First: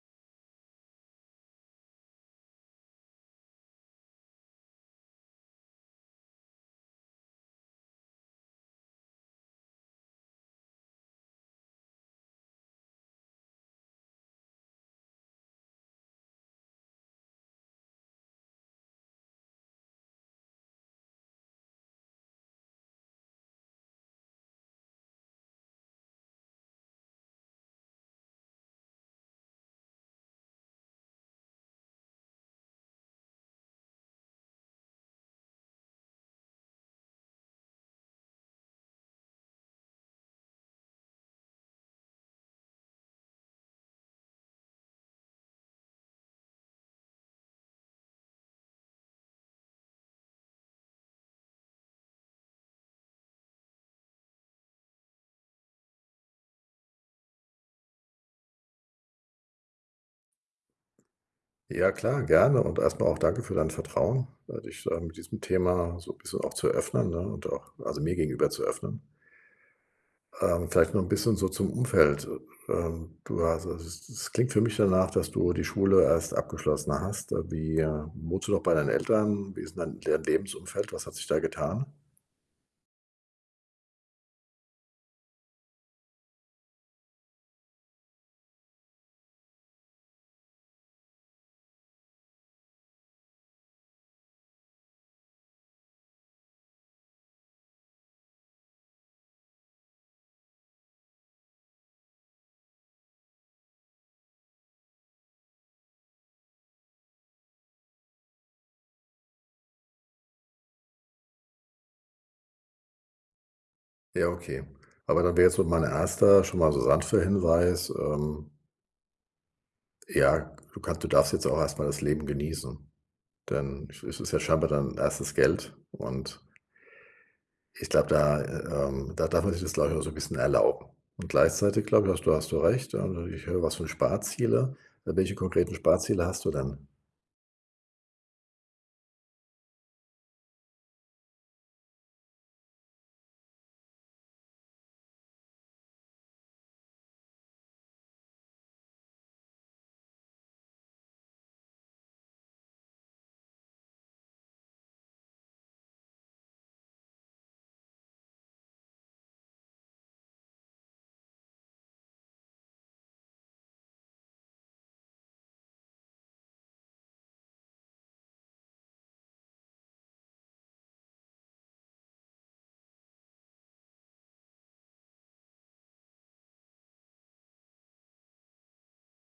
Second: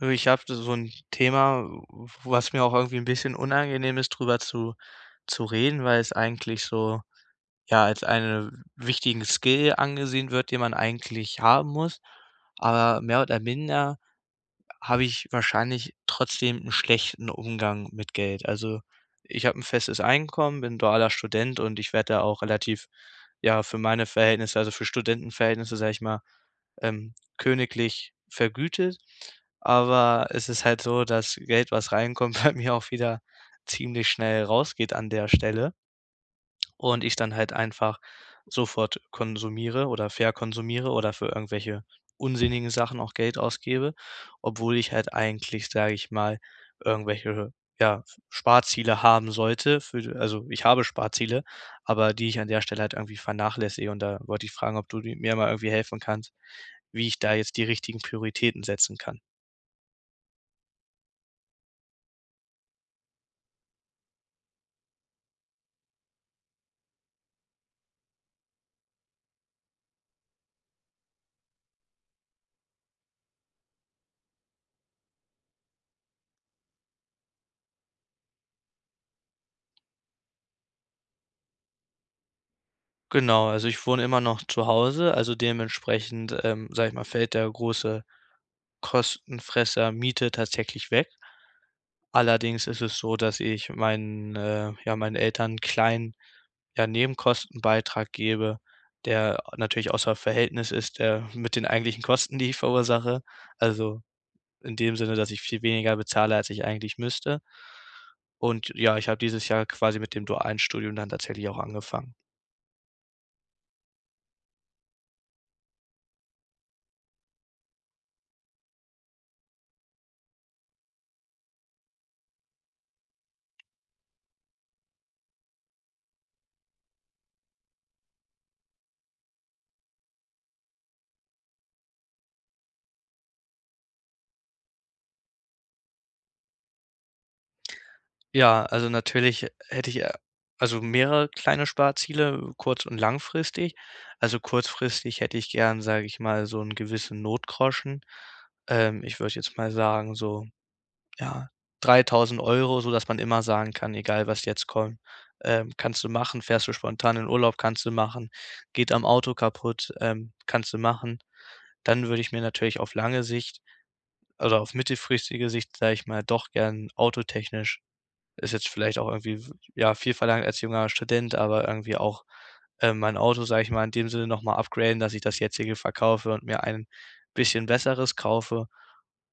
Du, ich habe so ein Thema, w was mir auch irgendwie ein bisschen unangenehm ist, drüber zu reden, weil es eigentlich so, ja, als eine wichtigen Skill angesehen wird, den man eigentlich haben muss. Aber mehr oder minder habe ich wahrscheinlich trotzdem 'n schlechten Umgang mit Geld. Also, ich habe 'n festes Einkommen, bin dualer Student und ich werde da auch relativ, ja, für meine Verhältnisse, also für Studentenverhältnisse, sage ich mal, königlich vergütet. Aber es ist halt so, dass Geld, was reinkommt, bei mir auch wieder ziemlich schnell rausgeht an der Stelle. Und ich dann halt einfach sofort konsumiere oder verkonsumiere oder für irgendwelche unsinnigen Sachen auch Geld ausgebe, obwohl ich halt eigentlich, sage ich mal, irgendwelche, ja, Sparziele haben sollte für also, ich habe Sparziele, aber die ich an der Stelle halt irgendwie vernachlässige. Und da wollte ich fragen, ob du di mir mal irgendwie helfen kannst, wie ich da jetzt die richtigen Prioritäten setzen kann. Ja, klar, gerne und erstmal auch danke für dein Vertrauen, dich, mit diesem Thema so 'n bisschen auch zu öffnen, ne, und auch also, mir gegenüber zu öffnen. Vielleicht noch ein bisschen so zum Umfeld. Du hast also, es klingt für mich danach, dass du die Schule erst abgeschlossen hast. Wie wohnst du noch bei deinen Eltern? Wie ist denn dein Le Lebensumfeld? Was hat sich da getan? Genau, also ich wohne immer noch zu Hause, also dementsprechend, sage ich mal, fällt der große Kostenfresser Miete tatsächlich weg. Allerdings ist es so, dass ich meinen, ja, meinen Eltern 'n kleinen, ja, Nebenkostenbeitrag gebe, der natürlich außer Verhältnis ist, der mit den eigentlichen Kosten, die ich verursache. Also, in dem Sinne, dass ich viel weniger bezahle, als ich eigentlich müsste. Und ja, ich habe dieses Jahr quasi mit dem dualen Studium dann tatsächlich auch angefangen. Ja, okay. Aber dann wäre jetzt so mein erster schon mal so sanfter Hinweis, ja, du darfst jetzt auch erstmal das Leben genießen. Dann ist es ja scheinbar dann erstes Geld und ich glaube, da darf man sich das, glaube ich, auch so 'n bisschen erlauben. Und gleichzeitig, glaube ich, hast du recht, also, ich höre was von Sparziele. Welche konkreten Sparziele hast du denn? Ja, also natürlich hätte ich, also mehrere kleine Sparziele, kurz und langfristig. Also kurzfristig hätte ich gern, sage ich mal, so 'n gewissen Notgroschen. Ich würde jetzt mal sagen, so, ja, 3.000, so dass man immer sagen kann: „Egal, was jetzt kommt, kannst du machen. Fährst du spontan in Urlaub, kannst du machen. Geht am Auto kaputt, kannst du machen.“ Dann würde ich mir natürlich auf lange Sicht, also auf mittelfristige Sicht, sage ich mal, doch gern autotechnisch ist jetzt vielleicht auch irgendwie, ja, viel verlangt als junger Student, aber irgendwie auch, mein Auto, sage ich mal, in dem Sinne noch mal upgraden, dass ich das jetzige verkaufe und mir ein bisschen besseres kaufe.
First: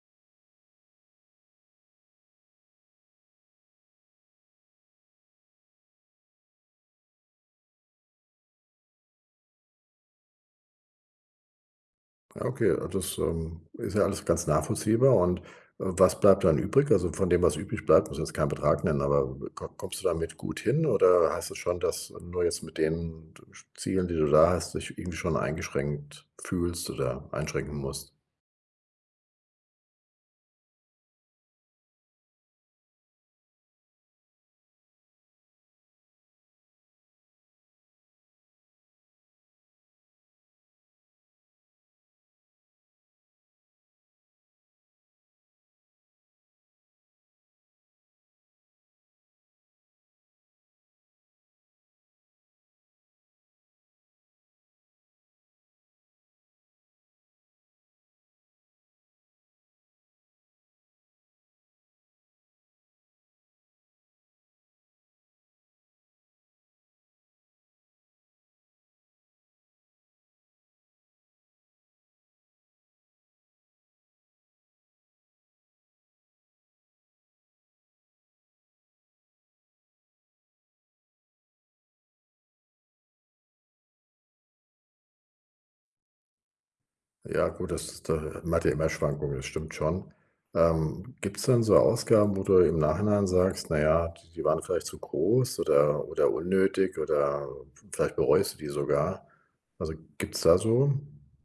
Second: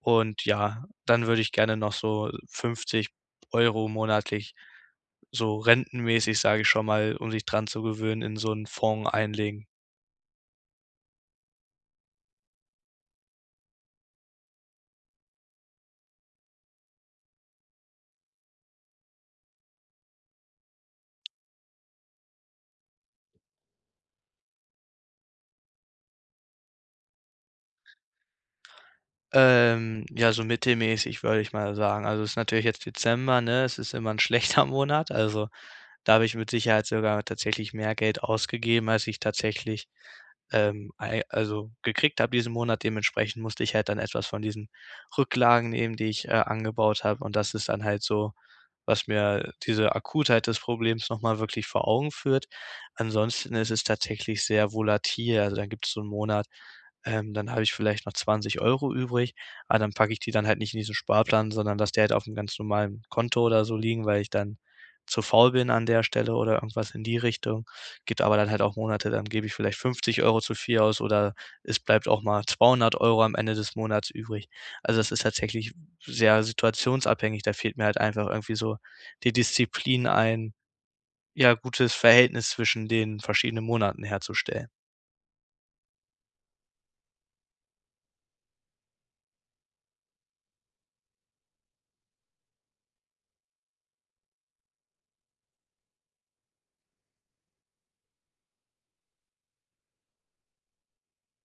Und ja, dann würde ich gerne noch so 50 € monatlich so rentenmäßig, sage ich schon mal, um sich dran zu gewöhnen, in so einen Fonds einlegen. Ja, okay, das, ist ja alles ganz nachvollziehbar und, was bleibt dann übrig? Also, von dem, was übrig bleibt muss jetzt keinen Betrag nennen, aber ko kommst du damit gut hin oder heißt es schon, dass nur jetzt mit den Zielen, die du da hast, dich irgendwie schon eingeschränkt fühlst oder einschränken musst? Ja, so mittelmäßig würde ich mal sagen. Also, es ist natürlich jetzt Dezember, ne? Es ist immer ein schlechter Monat, also da habe ich mit Sicherheit sogar tatsächlich mehr Geld ausgegeben, als ich tatsächlich ei also gekriegt habe diesen Monat. Dementsprechend musste ich halt dann etwas von diesen Rücklagen nehmen, die ich, angebaut habe. Und das ist dann halt so, was mir diese Akutheit des Problems noch mal wirklich vor Augen führt. Ansonsten ist es tatsächlich sehr volatil. Also, dann gibt es so einen Monat, dann habe ich vielleicht noch 20 € übrig, aber dann packe ich die dann halt nicht in diesen Sparplan, sondern lasse die halt auf einem ganz normalen Konto oder so liegen, weil ich dann zu faul bin an der Stelle oder irgendwas in die Richtung gebe, aber dann halt auch Monate, dann gebe ich vielleicht 50 € zu viel aus oder es bleibt auch mal 200 € am Ende des Monats übrig. Also, das ist tatsächlich sehr situationsabhängig. Da fehlt mir halt einfach irgendwie so die Disziplin, ein, ja, gutes Verhältnis zwischen den verschiedenen Monaten herzustellen. Ja gut, das ist da man hat ja immer Schwankungen, das stimmt schon. Gibt's denn so Ausgaben, wo du im Nachhinein sagst: „Na ja, die waren vielleicht zu groß oder unnötig oder vielleicht bereust du die sogar?“ Also, gibt's da so,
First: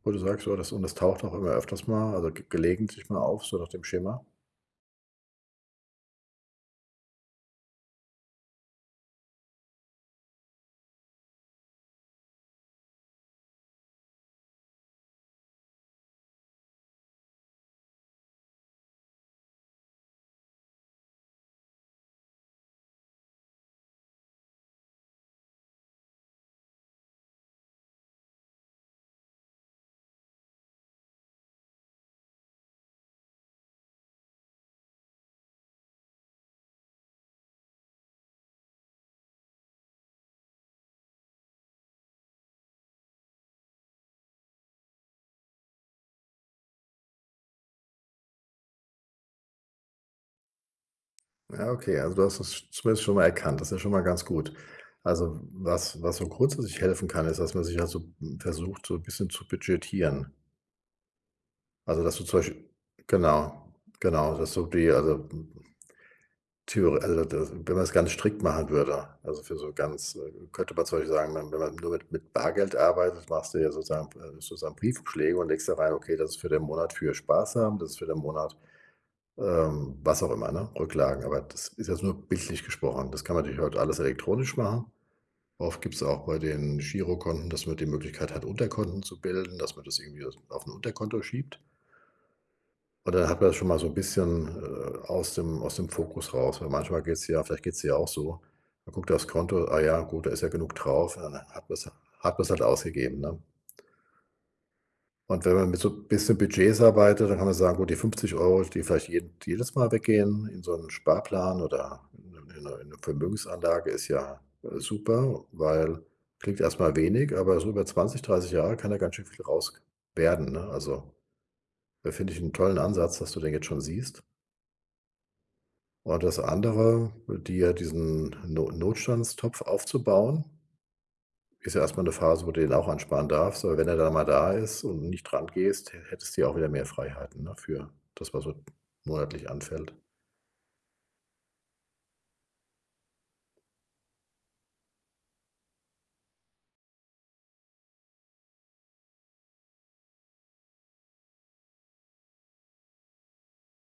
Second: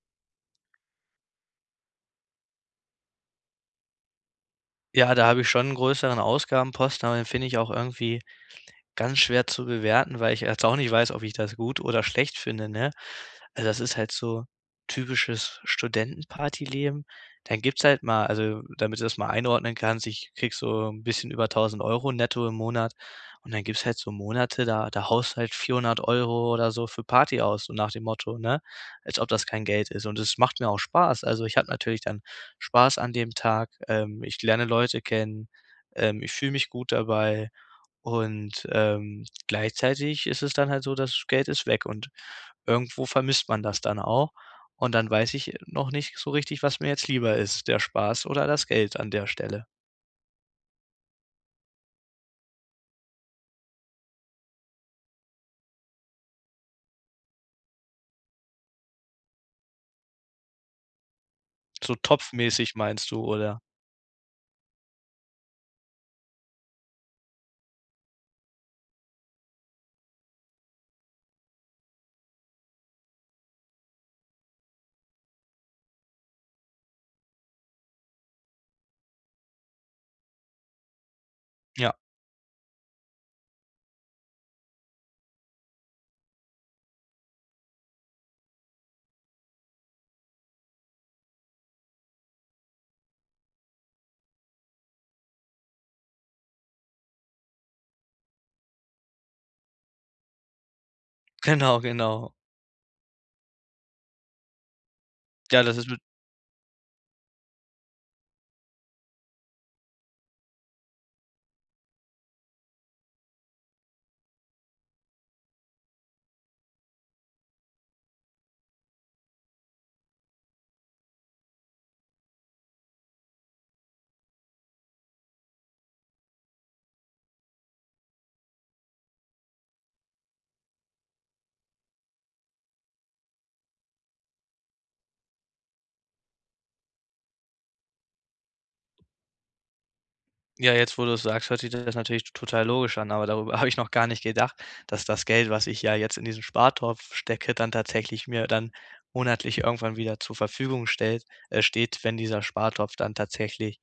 wo du sagst: „Oh, das und das taucht auch immer öfters mal, also ge gelegentlich mal auf, so nach dem Schema?“ Ja, da habe ich schon 'n größeren Ausgabenposten, aber den finde ich auch irgendwie ganz schwer zu bewerten, weil ich jetzt auch nicht weiß, ob ich das gut oder schlecht finde, ne? Also, das ist halt so typisches Studentenpartyleben. Dann gibt's halt mal, also, damit du das mal einordnen kannst, ich krieg so ein bisschen über 1.000 € netto im Monat und dann gibt's halt so Monate, da haust halt 400 € oder so für Party aus, so nach dem Motto, ne? Als ob das kein Geld ist und es macht mir auch Spaß. Also, ich habe natürlich dann Spaß an dem Tag, ich lerne Leute kennen, ich fühle mich gut dabei und, gleichzeitig ist es dann halt so, das Geld ist weg und irgendwo vermisst man das dann auch. Und dann weiß ich noch nicht so richtig, was mir jetzt lieber ist, der Spaß oder das Geld an der Stelle. Ja, okay, also du hast es zumindest schon mal erkannt. Das ist ja schon mal ganz gut. Also, was so grundsätzlich helfen kann, ist, dass man sich also versucht, so ein bisschen zu budgetieren. So Also, dass du zum topfmäßig Beispiel meinst du, oder? genau, genau, dass du die also, Theor also, das wenn man's ganz strikt machen würde, also, für so ganz könnte man zum Beispiel sagen, wenn wenn man nur mit Bargeld arbeitet, machst du ja sozusagen sozusagen Briefumschläge und legst da rein: „Okay, das ist für den Monat für Spaß haben, das ist für den Monat, was auch immer, ne, Rücklagen.“ Aber das ist Ja, jetzt nur bildlich gesprochen. Das kann man natürlich heute alles elektronisch machen. Oft gibt es auch bei den Girokonten, dass man die Möglichkeit hat, Unterkonten zu bilden, dass man das irgendwie auf ein Unterkonto schiebt. Und dann hat man das schon mal so ein bisschen, aus dem Fokus raus, weil manchmal geht es ja auch so. Man guckt aufs Konto, ah ja, gut, da ist ja genug drauf, und dann genau, genau. hat man's halt ausgegeben, ne? Und wenn Ja, man das mit ist so ein bisschen Budgets arbeitet, dann kann man sagen, gut, die 50 Euro, die vielleicht jeden jedes Mal weggehen in so 'n Sparplan oder in eine in 'ne 'ne Vermögensanlage ist ja, super, weil klingt erst mal wenig, aber so über 20, 30 Jahre kann da ganz schön viel raus werden, ne? Also, da finde ich einen tollen Ansatz, dass du den jetzt schon siehst. Und das andere, dir diesen No Notstandstopf aufzubauen, ist ja erstmal eine Phase, wo du den auch ansparen darfst, aber wenn er dann mal da ist und nicht dran gehst, hättest du ja auch wieder mehr Freiheiten, ne, für das, was so monatlich anfällt. ja. Jetzt, wo du es sagst, hört sich das natürlich total logisch an, aber darüber habe ich noch gar nicht gedacht, dass das Geld, was ich ja jetzt in diesen Spartopf stecke, dann tatsächlich mir dann monatlich irgendwann wieder zur Verfügung stellt, steht, wenn dieser Spartopf dann tatsächlich,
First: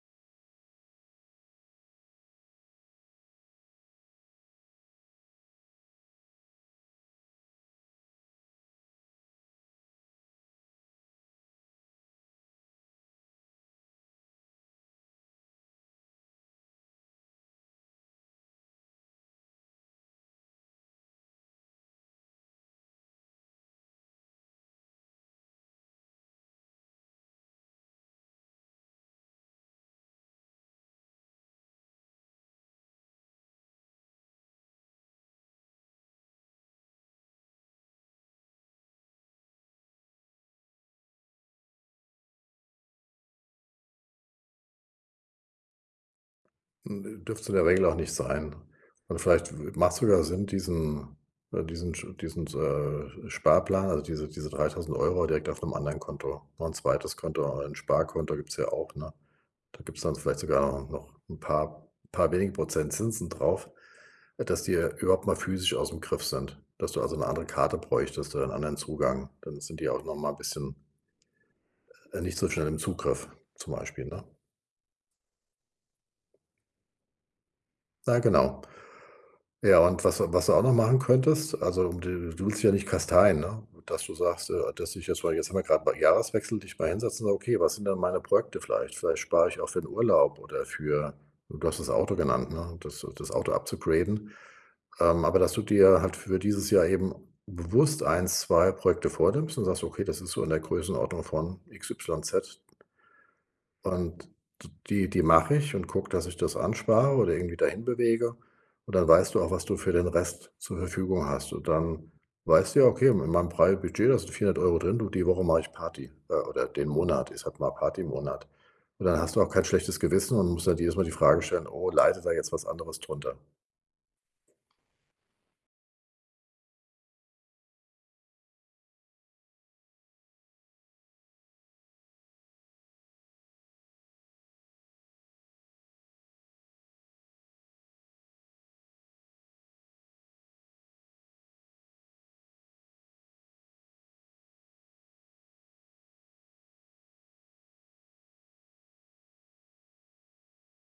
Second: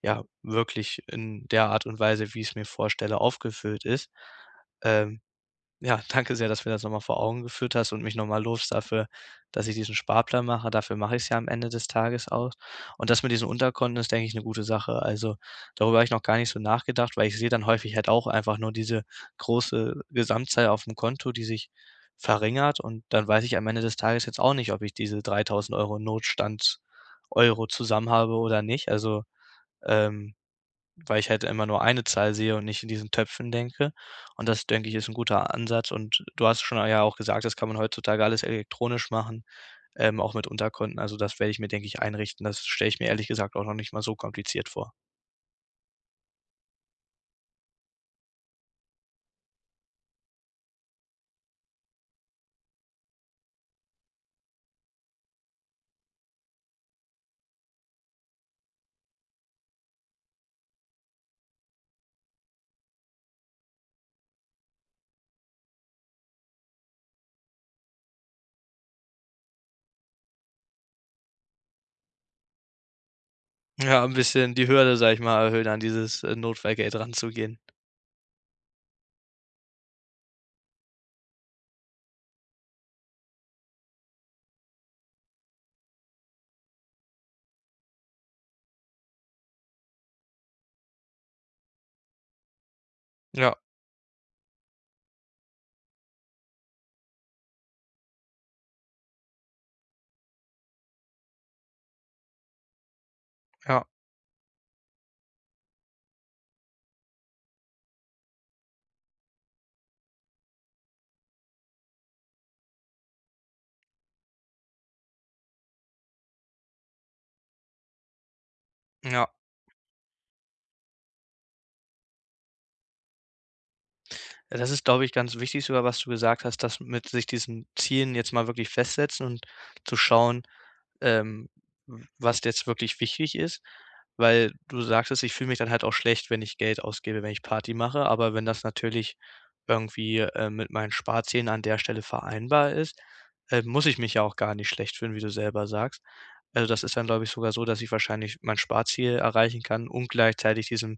ja, wirklich in der Art und Weise, wie ich es mir vorstelle, aufgefüllt ist. Ähm ja, danke sehr, dass du mir das noch mal vor Augen geführt hast und mich noch mal lobst dafür, dass ich diesen Sparplan mache. Dafür mache ich es ja am Ende des Tages auch. Und das mit diesen Unterkonten ist, denke ich, eine gute Sache. Also, darüber habe ich noch gar nicht so nachgedacht, weil ich sehe dann häufig halt auch einfach nur diese große Gesamtzahl auf dem Konto, die sich verringert. Und dann weiß ich am Ende des Tages jetzt auch nicht, ob ich diese 3.000 € Notstand Euro zusammen habe oder nicht. Also, ähm weil ich halt immer nur eine Zahl sehe und nicht in diesen Töpfen denke. Und das, denke ich, ist ein guter Ansatz. Und du hast schon ja auch gesagt, das kann man heutzutage alles elektronisch machen, auch mit Unterkonten. Also, das werde ich mir, denke ich, einrichten. Das stelle ich mir ehrlich gesagt auch noch nicht mal so kompliziert vor. Hm, dürfte es in der Regel auch nicht sein. Und vielleicht w macht's sogar Sinn, diesen Sparplan, also diese 3.000 Euro direkt auf einem anderen Konto, noch 'n zweites Konto, ein Sparkonto gibt es ja auch, ne? Da gibt's dann vielleicht sogar noch ein paar paar wenige Prozent Zinsen drauf, dass die, überhaupt mal physisch aus dem Griff sind. Dass du also eine andere Karte bräuchtest oder 'n anderen Zugang. Dann sind die auch noch mal ein bisschen, nicht so schnell im Zugriff zum Ja, Beispiel, ein ne? bisschen die Hürde, sage ich mal, erhöhen, an dieses, Notfallgeld ranzugehen. Ja, genau. Ja, und was du auch noch machen könntest, also, um die du willst dich ja nicht kasteien, ne? Dass du sagst, dass ich jetzt mal jetzt haben wir gerade mal Jahreswechsel, dich mal hinsetzen und sage: „Okay, was sind denn meine Projekte vielleicht? Vielleicht spare ich auch für 'n Urlaub oder für“ du hast das Auto genannt, ne? Das Auto Ja, upzugraden. Aber dass du dir halt für dieses Jahr eben bewusst eins 2 Projekte vornimmst und sagst: „Okay, das ist so in der Größenordnung von x, y, z.“ ja, Und die mache ich und gucke, dass ich das anspare oder irgendwie dahin bewege. Und dann weißt du auch, was du für den Rest zur Verfügung hast. Und dann weißt du ja: „Okay, in meinem freien Budget, da sind 400 Euro drin. Du, die Woche mache ich Party, oder den Monat ist halt mal Partymonat.“ Und dann ja. hast du auch kein schlechtes Gewissen und musst dann jedes Mal die Frage stellen: „Oh, leidet da jetzt was anderes drunter?“ Ja, das ist, glaube ich, ganz wichtig sogar, was du gesagt hast, dass mit sich diesen Zielen jetzt mal wirklich festsetzen und zu schauen, ähm, w was jetzt wirklich wichtig ist, weil du sagtest: „Ich fühle mich dann halt auch schlecht, wenn ich Geld ausgebe, wenn ich Party mache.“ Aber wenn das natürlich irgendwie, mit meinen Sparzielen an der Stelle vereinbar ist, muss ich mich ja auch gar nicht schlecht fühlen, wie du selber sagst. Also, das ist dann, glaube ich, sogar so, dass ich wahrscheinlich mein Sparziel erreichen kann und gleichzeitig diesem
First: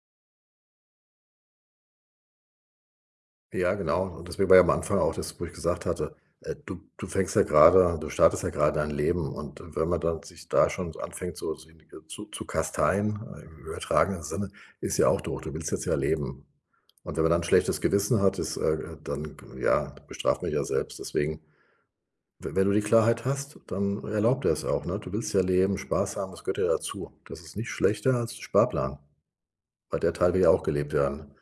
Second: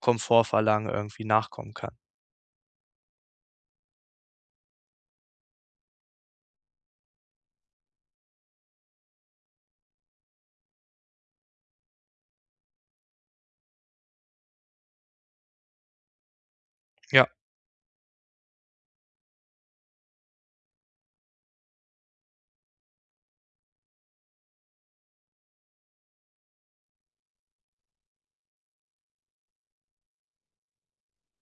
Komfortverlangen irgendwie nachkommen kann. Ja, genau. Und deswegen war ja am Anfang auch das, wo ich gesagt hatte, du fängst ja gerade, du startest ja gerade dein Leben und wenn man dann sich da schon anfängt, so so zu kasteien, im übertragenen Sinne, ist ja auch doof. Du willst jetzt ja leben. Und wenn Ja, man dann 'n schlechtes Gewissen hat, ist, dann ja, bestraft man ja selbst. Deswegen, we wenn du die Klarheit hast, dann erlaubt er es auch, ne? Du willst ja leben, Spaß haben, das gehört ja dazu. Das ist nicht schlechter als 'n Sparplan, weil der Teil will ja auch gelebt werden.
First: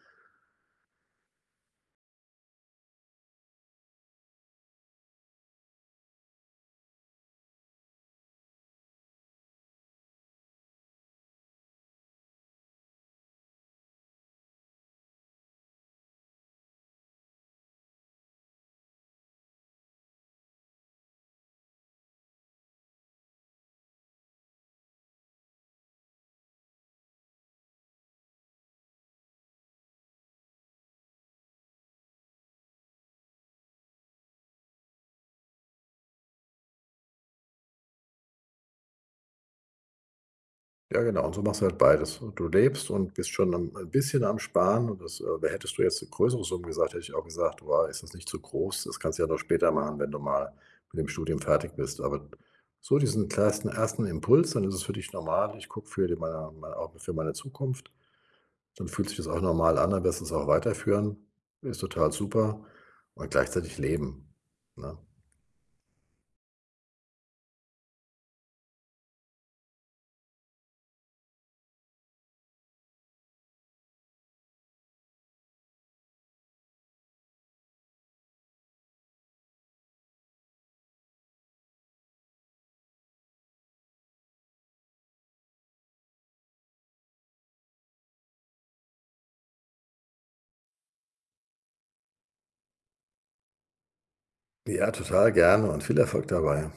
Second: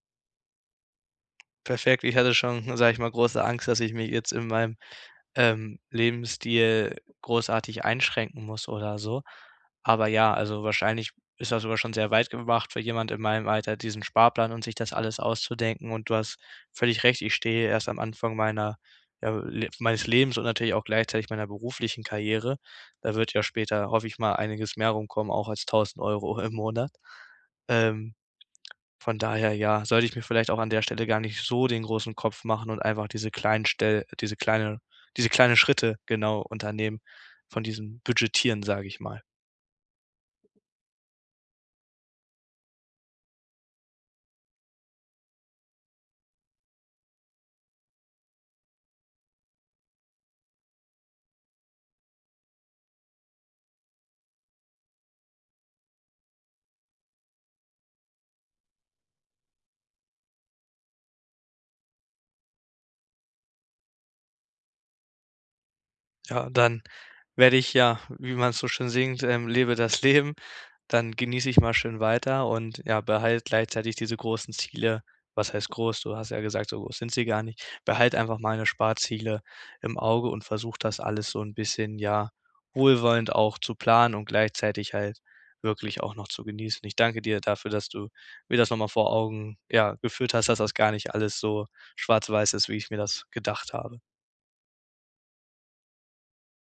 perfekt. Ich hatte schon, sage ich mal, große Angst, dass ich mich jetzt in meinem Lebensstil großartig einschränken muss oder so. Aber ja, also wahrscheinlich ist das sogar schon sehr weit gemacht für jemand in meinem Alter, diesen Sparplan und sich das alles auszudenken. Und du hast völlig recht, ich stehe erst am Anfang meiner, ja, le meines Lebens und natürlich auch gleichzeitig meiner beruflichen Karriere. Da wird ja später, hoffe ich mal, einiges mehr rumkommen, auch als 1.000 € im Monat. Ähm von daher ja, sollte ich mir vielleicht auch an der Stelle gar nicht so den großen Kopf machen und einfach diese kleinen Stell diese kleine diese kleinen Schritte genau unternehmen von diesem Budgetieren, sage ich mal. Ja, genau. Und so machst du halt beides. Und du lebst und bist schon am, ein bisschen am Sparen. Und das, hättest du jetzt eine größere Summen gesagt, hätte ich auch gesagt, wow, ist das nicht zu groß? Das kannst du ja noch später machen, wenn du mal mit dem Studium fertig bist. Aber so diesen ersten Impuls, dann ist es für dich normal. Ich gucke für meine, auch für meine Zukunft. Dann fühlt sich das auch normal an, dann wirst du es auch weiterführen. Ist total super. Und gleichzeitig leben. Ne? Ja, dann werde ich ja, wie man's so schön singt, lebe das Leben, dann genieße ich mal schön weiter und, ja, behalte gleichzeitig diese großen Ziele. Was heißt groß? Du hast ja gesagt, so groß sind sie gar nicht. Behalte einfach meine Sparziele im Auge und versuche das alles so ein bisschen, ja, wohlwollend auch zu planen und gleichzeitig halt wirklich auch noch zu genießen. Ich danke dir dafür, dass du mir das noch mal vor Augen, ja, geführt hast, dass das gar nicht alles so schwarz-weiß ist, wie ich mir das gedacht habe. Ja, total gerne und viel Erfolg dabei.